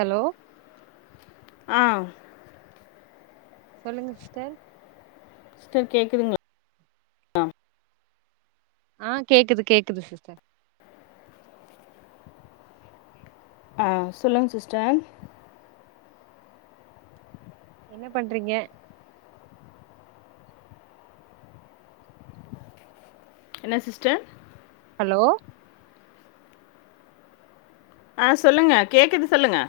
Hello ஆ சொல்லுங்க sister sister கேக்குதுங்ளா ஆ கேக்குது கேக்குது சிஸ்டர் ஆ சொல்லுங்க சிஸ்டர் என்ன பண்றிங்க என்ன சிஸ்டர் ஹலோ ஆ சொல்லுங்க கேக்குது சொல்லுங்க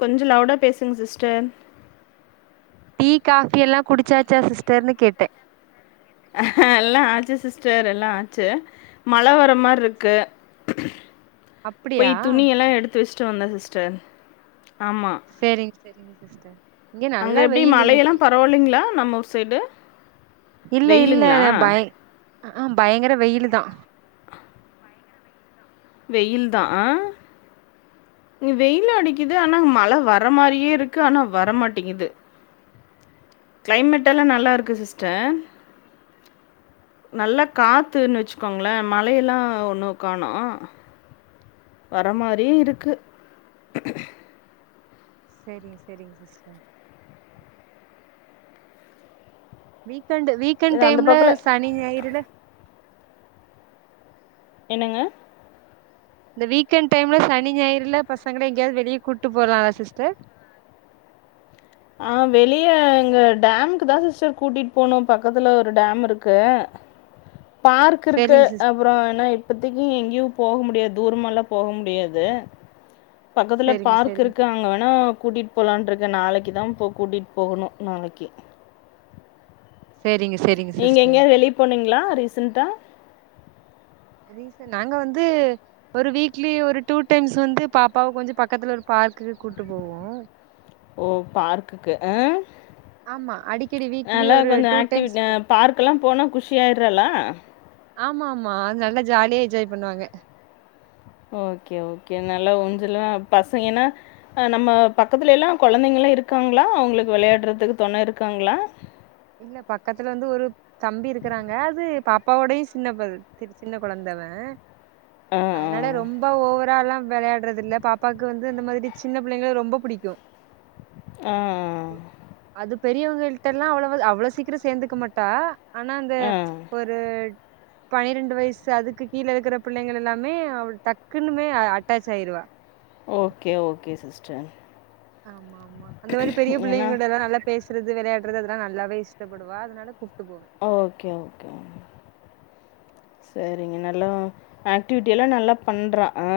கொஞ்ச லவுடா பேசுங்க சிஸ்டர் டீ காஃபி எல்லா குடிச்சாச்சா சிஸ்டர்னு கேட்ட ஆ எல்லா ஆச்சி சிஸ்டர் எல்லா ஆச்சி மழ வர மார்ருக்கு அப்டியா போய் துணியெல்லா எடுத்து வச்ட்டு வந்தே சிஸ்டர் செரிங்க செரிங்க சிஸ்டர் இங்க அங்க நல்லா எப்டி வெயில் மழை எல்லா இன்னைக்கி பரவாலைங்ளா நம்ம ஊர் சைடு இல்ல இல்ல வெயிலுங்களா ந பய் ஆஹ பயங்கர வெயிலு தா வெயில் தா ஆ இங்க வெயில் அடிக்கிது ஆனா மழ வர மாரியே இருக்கு ஆனா வரமாட்டேங்கிது கிளைமட் எல்லா நல்லாருக்கு சிஸ்டர் நல்ல காத்துன் வச்சுக்கோங்ளே மழையெல்லா ஒண்ணு காணோ வர மாரியே இருக்கு செரிங்க செரிங்க சிஸ்டர் வீக்கெண்டு வீக்கெண் சரி அந்த டைம்ல பக்கம்ல சனி ஞாயிறுல என்னங்க இந்த வீக்கெண் டைம்ல சனி ஞாயிறுல பசங்கள எங்கயாவது வெளிய கூட்டு போலலா சிஸ்டர் ஆ வெளிய எங்க டேமுக்கு தா சிஸ்டர் கூட்டிட் போனு பக்கத்துல ஒரு டேம் இருக்கு பார்க் இருக்கு சேரிங்க சிஸ் அப்றோ என்ன இப்பத்திக் கி எங்கியு போக முடியாத் தூரமால்லா போக முடியாது பக்கத்துல சேரிங்க பார்க் சேரிங்க இருக்கு அங்க வேனா கூட்டிட் போலான்ட்ருக்கே நாளைக் க்கிதா போ கூட்டிட் போகனு நாளைக்கி சேரிங்க சேரிங்க நீங்க சிஸ்டர் எங்கயாது வெளிய போனீங்ளா ரீசன்டா ரீசன் நாங்க வந்து ஒரு வீக்லி ஒரு டூ டைம்ஸ் வந்து பாப்பாவ கொஞ்ச பக்கத்துல ஒரு பார்க் கு கூட்டு போவோ ஓ பார்க்குக்கு அ ஆமா அடிக்கடி வீக்லி நல்லா ஒரு கொஞ்சோ டூ டைம்ஸ் ஆக்டிவி்ட் அ போ பார்க்கெல்லா போனா குஷியாயிராளா ஆமா ஆமா அது நல்லா ஜாலியா என்ஜாய் பண்ணுவாங்க ஓகே ஓகே நல்லா ஊஞ்சல்லா பசங்கென்னா அ நம்ம பக்கத்துல எல்லா கொழந்தைங்கள் லா இருக்காங்ளா அவுங்களுக்கு வெளையாட்றதுக்கு தொன இருக்காங்ளா இல்ல பக்கத்துல வந்து ஒரு தம்பி இருக்குறாங்க அது பாப்பாவோடயு சின்ன பச செரி சின்ன கொழந்த அவெ ஆ, ஆ. அதனால ரொம்ப ஓவராலா வெளையாட்றதில்ல பாப்பாக்கு வந்து அந்த மாதிரி சின்ன பிள்ளைங்கள ரொம்ப புடிக்கு ஆ ஆ பெரியவங்கள்ட்ட எல்லா அவ்ளவு அவ்ளோ சீக்கிரோ சேந்துக்க மாட்டா ஆனா அந்த ஆ. ஒரு பணிரெண்டு வயசு அதுக்கு கீழ இருக்குற பிள்ளைங்கள எல்லாமே அவ டக்குனுமே அ அட்டாச் ஆயிருவா ஓகே ஓகே சிஸ்டர் ஆமா ஆமா அந்த மாரி பெரிய ஏன்னா பிள்ளைங்க கூட எல்லா நல்லா பேஸ் றது வெளையாடுறது அதெல்லா நல்லாவே இஷ்டப்படுவா அதனால கு ஓகே ஓகே சரிங்க நல்லா ஆக்டிவிட்டி எல்லா நல்லா பண்றா ஆ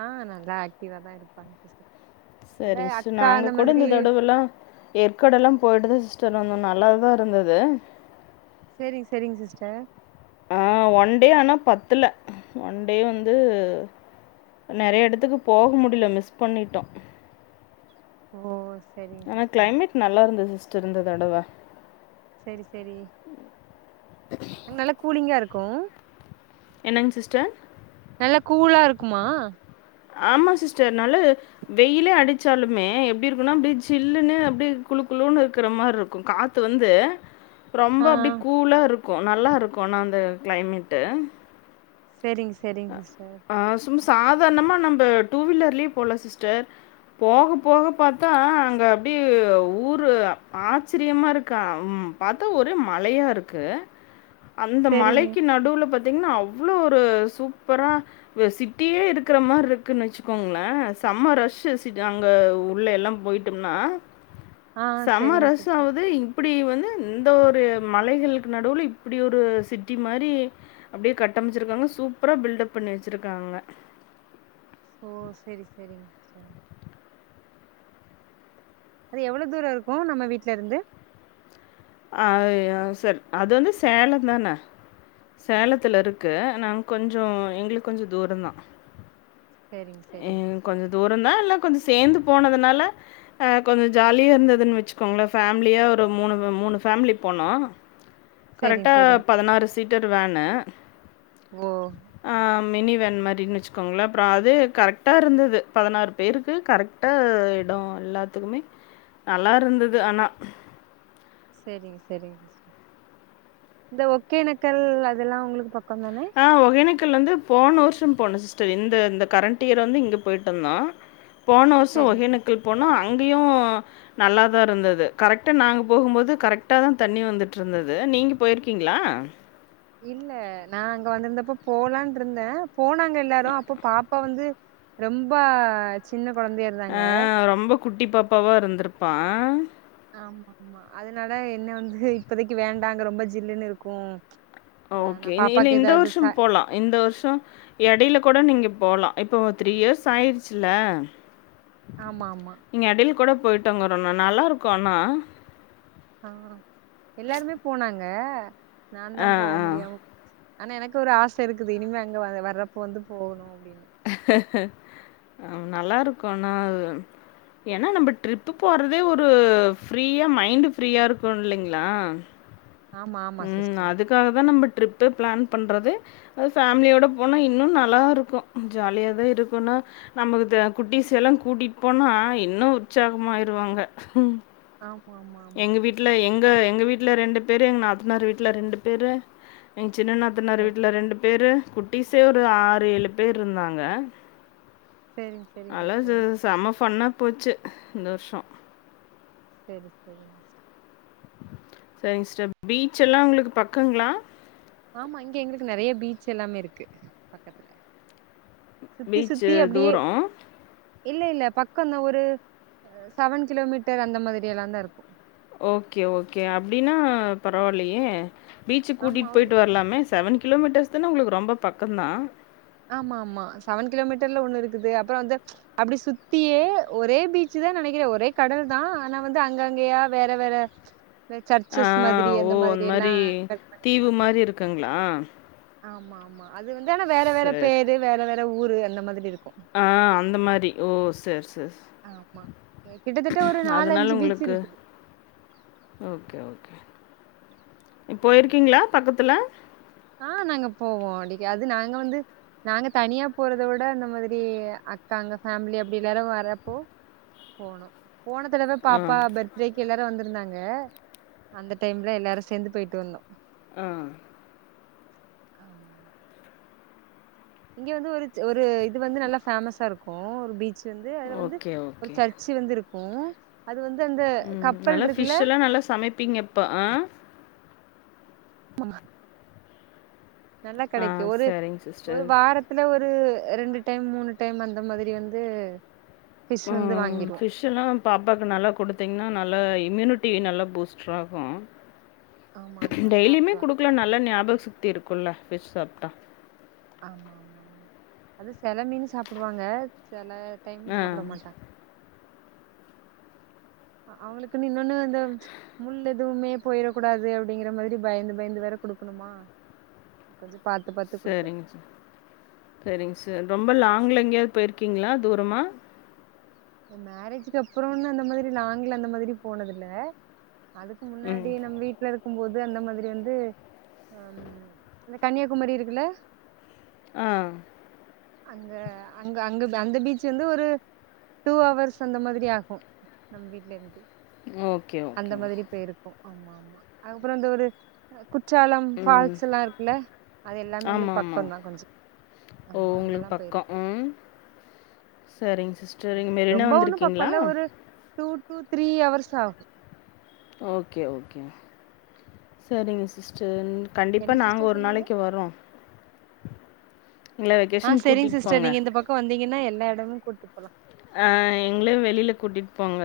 ஆ நல்லா ஆக்டிவா தா இருப்பாங் சிஸ்டர் இந்த சரிங்க சிஸ்டர் அக்கா நாங்க அந்த கூட மாதிரி இந்த தடவெல்லா ஏற்காடெல்லா போயிட்டு தா சிஸ் செரி நானு நல்லாதா இருந்தது செரிங் செரிங்க சிஸ்டர் ஆ ஒன் டே ஆனா பத்துல ஒன் டே வந்து நெறைய எடத்துக்கு போக முடியல மிஸ் பண்ணிட்டோ ஓ சேரிங் ஆனா சிஸ்டர் கிளைமேட் நல்லாருந்தது சிஸ்டர் இந்த தடவ செரி செரி அங்க நல்ல கூலிங்கா இருக்கு என்னங்க சிஸ்டர் மா ஆமா சிஸ்டர் நல்ல வெயிலே அடிச்சாலுமே எப்படி இருக்குனா அப்படி ஜில்லுன்னு அப்படி குளுகுளுன்னு இருக்கிற மாரி இருக்கு காத்து வந்து ரொம்ப ஆ அப்படி கூலா இருக்கு நல்லா இருக்கு ஆனாஅந்த கிளைமேட்டு் சரிங்க சரிங்க சிஸ்டர் சும்மா சாதாரணமா நம்ம டூ வீலர்லயே போல சிஸ்டர் போக போக பார்த்தா அங்க அப்படியே ஊரு ஆச்சரியமா இருக்கா பாத்தா ஒரே மழையா இருக்கு அந்த சேரிங்க மலைக்கி நடுவுல பார்த்தீங்கன்னா அவ்வளோ ஒரு சூப் பரா சிட்டியே இருக்கிற மாதிரி இருக்குன்னு வச்சுக்கோங்கள சம்ம ரஷ்சு அங்க உள்ள எல்லா போயிட்டோம்னா ஆ செம்ம சேரிங்க ரஷ் சிஸ்டர் ஆகுது இப்படி வந் இந்த ஒரு மலைகளுக்கு நடுவுல இப்படி ஒரு சிட்டி மாரி அப்படியே கட்டமைச்சிருக்காங்க சூப் அப்புறம் பில்டப் பண்ணி வச்சுருக்காங்க ஓ சரி சரிங்க அது எவ்வளவு தூரம் இருக்கு நம்ம வீட்ல இருந்து அ ச அது வந்து சேலம் தான சேலத்துல இருக்கு நாங்க கொஞ்ச எங்களுக்கு கொஞ்ச தூர்தா சேரிங்க சேரிங்க ம் சிஸ்டர் கொஞ்ச தூரம் தா இல்ல கொஞ்ச சேர்ந்து போனதுனால ஆ கொஞ்ச ஜாலியா இருந்ததுன்னு வச்சுக்கோங்கள ஃபேமிலியா ஒரு மூணு மூணு ஃபேமிலி போனோ சேரிங்க கரெக்டா சேரிங்க பதினாறு சீட்டர் வேனுு ஓ ஆ மினி வேன் மாதிரினு வச்சுக்கோங்களே அப்புறம் அது கரெக்டா இருந்தது பதினாறு பேருக்கு கரெக்டா இடம் எல்லாத்துக்குமே நல்லா இருந்தது ஆனா சரி சரி இந்த ஒகேனக்கல் அதெல்லா உங்களுக்கு பக் ஆ ஒகேனக்கு க்கல் வந்து போன வருஷம் போனோ சிஸ்டர் இந்த இந்த கரண்ட் இயர் வந்து இங்க போயட்டு வந்தோ போன வருஷசோ சரிங்க சார் ஒகேனக்கள் போனோ அங்கேயு நல்லா தா இருந்தது கரெக்டா நாங்க போகும்போது கரெக்டா தா தண்ணி வந்துட்டு இருந்தது நீங்க போயிருக்கீங்களா இல்ல நா அங்க வந்திருந்தப்ப போலா இருந்த போனாங்க எல்லாரு அப்போ பாப்பா வந்து ரொம்ப சின்ன குழந்தையா இருந்தாங்க ஆ ரொம்ப குட்டி பாப்பாவா இருந்திருப்பா ஆமா ஆமா அதனால என்ன வந்து இப்பதைக்கு வேண்டாங் ரொம்ப ஜில்லுன்னு இருக்கு வேணா ஓகே இல்ல பாப்பாக்கு இந்த ஏதாவது வருஷோ ச போலா இந்த வருஷோ இடையில கூட நீங்க போலா இப்ப த்ரீ இயர்ஸ் ஆயிருச்சல ஆமா ஆமா நீங்க இடைல கூட போயிட்டோங்கறோம்ண்ணா நல்லா இருக்கு ஆனா ஆ எல்லாருமே போனாங்க நா தா ஆ, போக ஆ. முடியாம போச்சு ஆனா எனக்கு ஒரு ஆச இருக்குது இனிமே அங்க வ வர்றப் போது போணு நல்லா இருக்கு ஆனா ஏன்னா நம்ம ட்ரிப் போறதே ஒரு ஃப்ரீயா மைண்ட் ஃப்ரீயா இருக்கு இல்லைங்களா ஆமா ஆமா உம் சிஸ்டர் அதுக்காக தா நம்ம ட்ரிப்பே பிளான் பண்றது அது ஃபேமிலியோட போனா இன்னு நல்லா இருக்கு ஜாலியா தா இருக்கும்ன்னா நமக்கு குட்டி எல்லா கூட்டிட்டு போனா இன்னு உற்சாகமாயிருவாங்க ஆமா ஆமா ஆமா எங்க வீட்ல எங்க எங்க வீட்டுல ரெண்டு பேரு எங்க நாத்தனார் வீட்டல ரெண்டு பேரு எங் சின்ன நாத்தனார் வீட்டுல ரெண்டு பேரு குட்டிஸே ஒரு ஆறு ஏழு பேர் இருந்தாங்க சரிங்க சரிங்க அலது சிஸ்டர் செம ஃபண்ணா போச்சு இந்த வருஷோ சரி சரி சரிங்க சிஸ்டர் பீச் எல்லா உங்களுக்கு பக்கங்களா ஆமா இங்க எங்களுக்கு நெறைய பீச் எல்லாமே இருக்கு பக்கத்துல சுத்தி பீச்சு சுத்தி அப்டியே தூரம் இல்ல இல்ல பக்கம்தா ஒரு செவன் கிலோமீட்டர் அந்த மாதிரி எல்லாந்தா இருக்கும் ஓகே ஓகே அப்டின்னா பரவால்லியே பீச்சுக்கு ஆமா கூட்டிட்டு ஒரு போயிட்டு வரலாமே செவன் கிலோமீட்டர்ஸ் தானு உங்களுக்கு ரொம்ப பக்கம் தா ஆமா ஆமா செவன் கிலோமீட்டர்ல ஒண்ணு இருக்குது அப்புற வந்து அப்டி சுத்தியே ஒரே பீச் தா நெனைக்கிறே ஒரே கடல் தா ஆனா வந்து அங்க அங்கயா வேற வேற ஆ, சர்ச்சஸ் மாதிரி அந்த மாதிரி எல்லா ஹட் தீவு பண்ணிப்பாங்க மாதிரி இருக்குங்களா ஆமா ஆமா அது வந்து ஆனா வேற வேற சரி பேரு வேற வேற ஊரு அந்த மாதிரி இருக்கு ஆ அந்த மாரி ஓ செரி செரி ஆமா கிட்டத்தட்ட ஒரு நாலு அதுனால அஞ்சு பீச் உங்களுக்கு இருக்குது ஓகே ஓகே இப்போ ஆமா இருக்கீங்களா பக்கத்துல ஆ நாங்க போவோ அடிக்கு அது நாங்க வந்து நாங்க தனியா போறத விட அந்த மாதிரி அக்கா அங்க ஃபேமிலி அப்டி எல்லாரும் வரப்போ போனும் போன தடவை ஆ பாப்பா பர்த்டேக்கு எல்லாரும் வந்து இருந்தாங்க அந்த டைம்ல எல்லாரும் சேந்து போயிட்டு வந்தோ ஆ க இங்க வந்து ஒரு ஒரு இது வந்து நல்லா பேஃமஸா இருக்கும் ஒரு பீச் வந்து அதுல வந்து ஓகே ஒரு ஓகே சர்ச்சு வந்து இருக்கும் அது வந்து அந்த ம். கப்பல் நல்லா இருக்குல்ல ஃபிஷ் எல்லாம் நல்லா சமைப்பீங்க இப்ப. ஆ, மா நல்லா ஆ கிடக்கும் ஒரு சரிங்க ஒரு சிஸ்டர். வாரத்துல ஒரு இது ரெண்டு டைம் மூணு டைம் அந்த மாதிரி வந்து ஃபிஷ் வந்து ம் வாங்கிருவோ ஃபிஷ் எல்லா பாப்பாக்கு நல்லா கொடுத்தீங்கன் நல்லா இம்யூனிட்டி நல்லா பூஸ்டர் ஆகும் ஆமா ஆமா டெய்லியுமே சாப்டுவா குடுக்கலா நல்லா ஞாபக சக்தி இருக்கும்ல ஃபிஷ் சாப்ட்டா ஆமா ஆமா அது செல மீன் சாப்பிடுவாங்க செல டைம் ஆ, சாப்பிட மாட்டாங் அவுங்களுக்குன்னு இன்னொன்னு அந்த முள் எதுவுமே போயிடக்கூடாது அப்படிங்கிற மாதிரி பயந்து பயந்து வேற குடுக்கணுமா கொஞ்சம் சரிங்க சரிங்க ரொம்ப லாங்ல எங்கேயாவது போயிருக்கீங்களா தூரமா என் மேரேஜ்க்கு அப்புறம்ன்னு அந்த மாதிரி லாங்ல அந்த மாதிரி போனதில்ல அதுக்கு ம். முன்னாடி நம்ம வீட்டு்ல இருக் க்கும்போது அந்த மாதிரி வந்து அ இந்த கன்னியாகுமரி இருக்குல்ல ஆ அங்க அங்க அங்க அந்த பீச் வந்து ஒரு டூ ஹவர்ஸ் அந்த மாதிரி ஆகும் நம்ம வீட்டுல இருந்து ஓகே, அந்த ஓகே. மாதிரி போயிருக்கும் ஆமா ஆமா அதுக்கப்புற அந்த ஒரு குற்றாலம் ம். ஃபால்ஸ் எல்லா இருக்குல்ல அது எல்லாமே எங்களுக்கு பக்கம்தா கொஞ்ச ஒங்களுக்கு பக்கம் ம் சரிங்க சிஸ்டர். இங்க மெரினா ரொம்ப ஒண்ணும் பக்கம் வந்திருக்கீங்களா? இல்ல ஒரு டூ டூ த்ரீ ஹவர்ஸ் ஆகும் ஓகே ஓகே சரிங்க சிஸ்டர் கண்டிப்பா என்ன நாங்க சிஸ்டர் ஒரு சொன்னீங்க நாளைக்கு வரோ ஆ செரிங்க கூட்டிட்டு சிஸ்டர் போங்க நீங்க இந்த பக்கம் வந்தீங்கன்னா எல்லா இடமே கூட்டு போலா ஆ எங்களயு வெளியில கூட்டிட்டு போங்க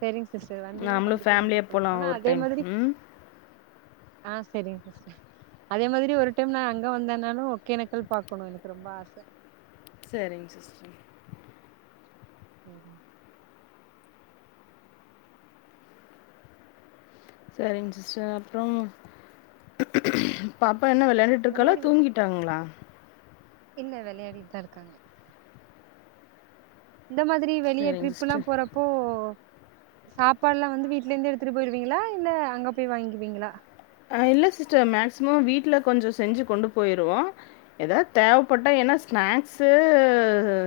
செரிங்க சிஸ்டர் வந்தீங்கன்னா நாமளும் கண்டிப்பா கூட்டு ஃபேமிலியா போலாம் ஆனா ஒரு அதே டைம் மாதிரி ம் ஆஹ் செரிங்க சிஸ்டர் அதே மாதிரி ஒரு டைம் நா அங்க வந்தேனாலும் ஒகேனக்கல் பாக்கணு எனக்கு ரொம்ப ஆச செரிங் சிஸ்டர் சரி சரிங்க சிஸ்டர் அப்ற பா ப்ப என்ன வெளயாண்டுட்டு இந்த இருக்காளா மாதிரி வெ- தூங்கிட்டாங்களா இல்ல விளையாடிட்டுதா இருக்காங்க இந்த மாதிரி வெளிய சரிங்க ட்ரிப் எல்லா சிஸ்டர் போறப்போ சாப்பாட்ல்லா வந்து வீட்லே இருந்து எடுத்துட்டு போயிருவீங்களா இல்ல அங்க போய் வாங்கிவீங்களா அ இல்ல சிஸ்டர் மேக்சிமம் வீட்ல கொஞ்ச செஞ்சு கொண்டு போயிருவோ எதாவது தேவப்பட்டா ஏன்னா ஸ்நாக்ஸ்ஸு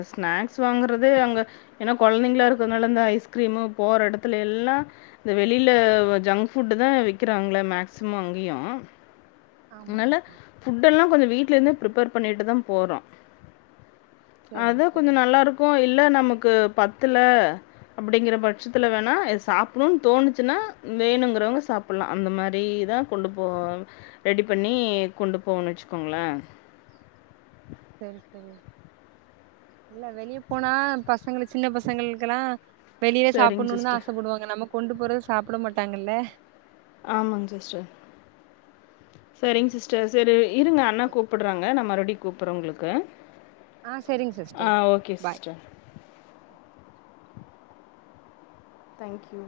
ஸ்நாக்ஸ் வாங்கறது அங்க ஏன்னா குழந்தைங்களா இருக்கனால ஐஸ் கிரீம்மு போற எடத்துல எல்லா இந்த வெளியில ஜங்க் ஃபுட்டு தா விக்கிறாங்கள மேக்ஸ் சிம் அங்கேயு ஆமா அதனால ஆமா ஃபுட்டெல்லா கொஞ்ச வீட்ல இந்தே ப்ரிப்பேர் பண்ணிட்டு தா போறோ செரிங்க அதா கொஞ்ச செரிங்க நல்லாருக்கு இல்ல நமக்கு பத்துல அப்படிங்கிற பட்சத்துல வேணா சாப்டணுன்னு தோணுச்சுன்னா வேணுங்கறவங்க சாப்டலா அந்த மாரி தா கொண்டு போ ரெடி பண்ணி கொண்டு போனு வச்சுக்கோங்கள சேரி சேரி இல்ல வெளிய போனா பசங்க சின்ன பசங்களுக்ல்லா வெளியில சரிங்க சாப்புணுன்னு தா சிஸ்டர். ஆசபடுவாங்க நம்ம கொண்டு போறது சாப்ட மாட்டாங்கல்ல ஆமாங் சிஸ்டர் சரிங்க சிஸ்டர் சரி இருங்க அண்ணா கூப்புட்றாங்க நா மறுபடியு கூப்புட்றே உங்களுக்கு ஆ செரிங்க ஆ sister okay bye sister thank you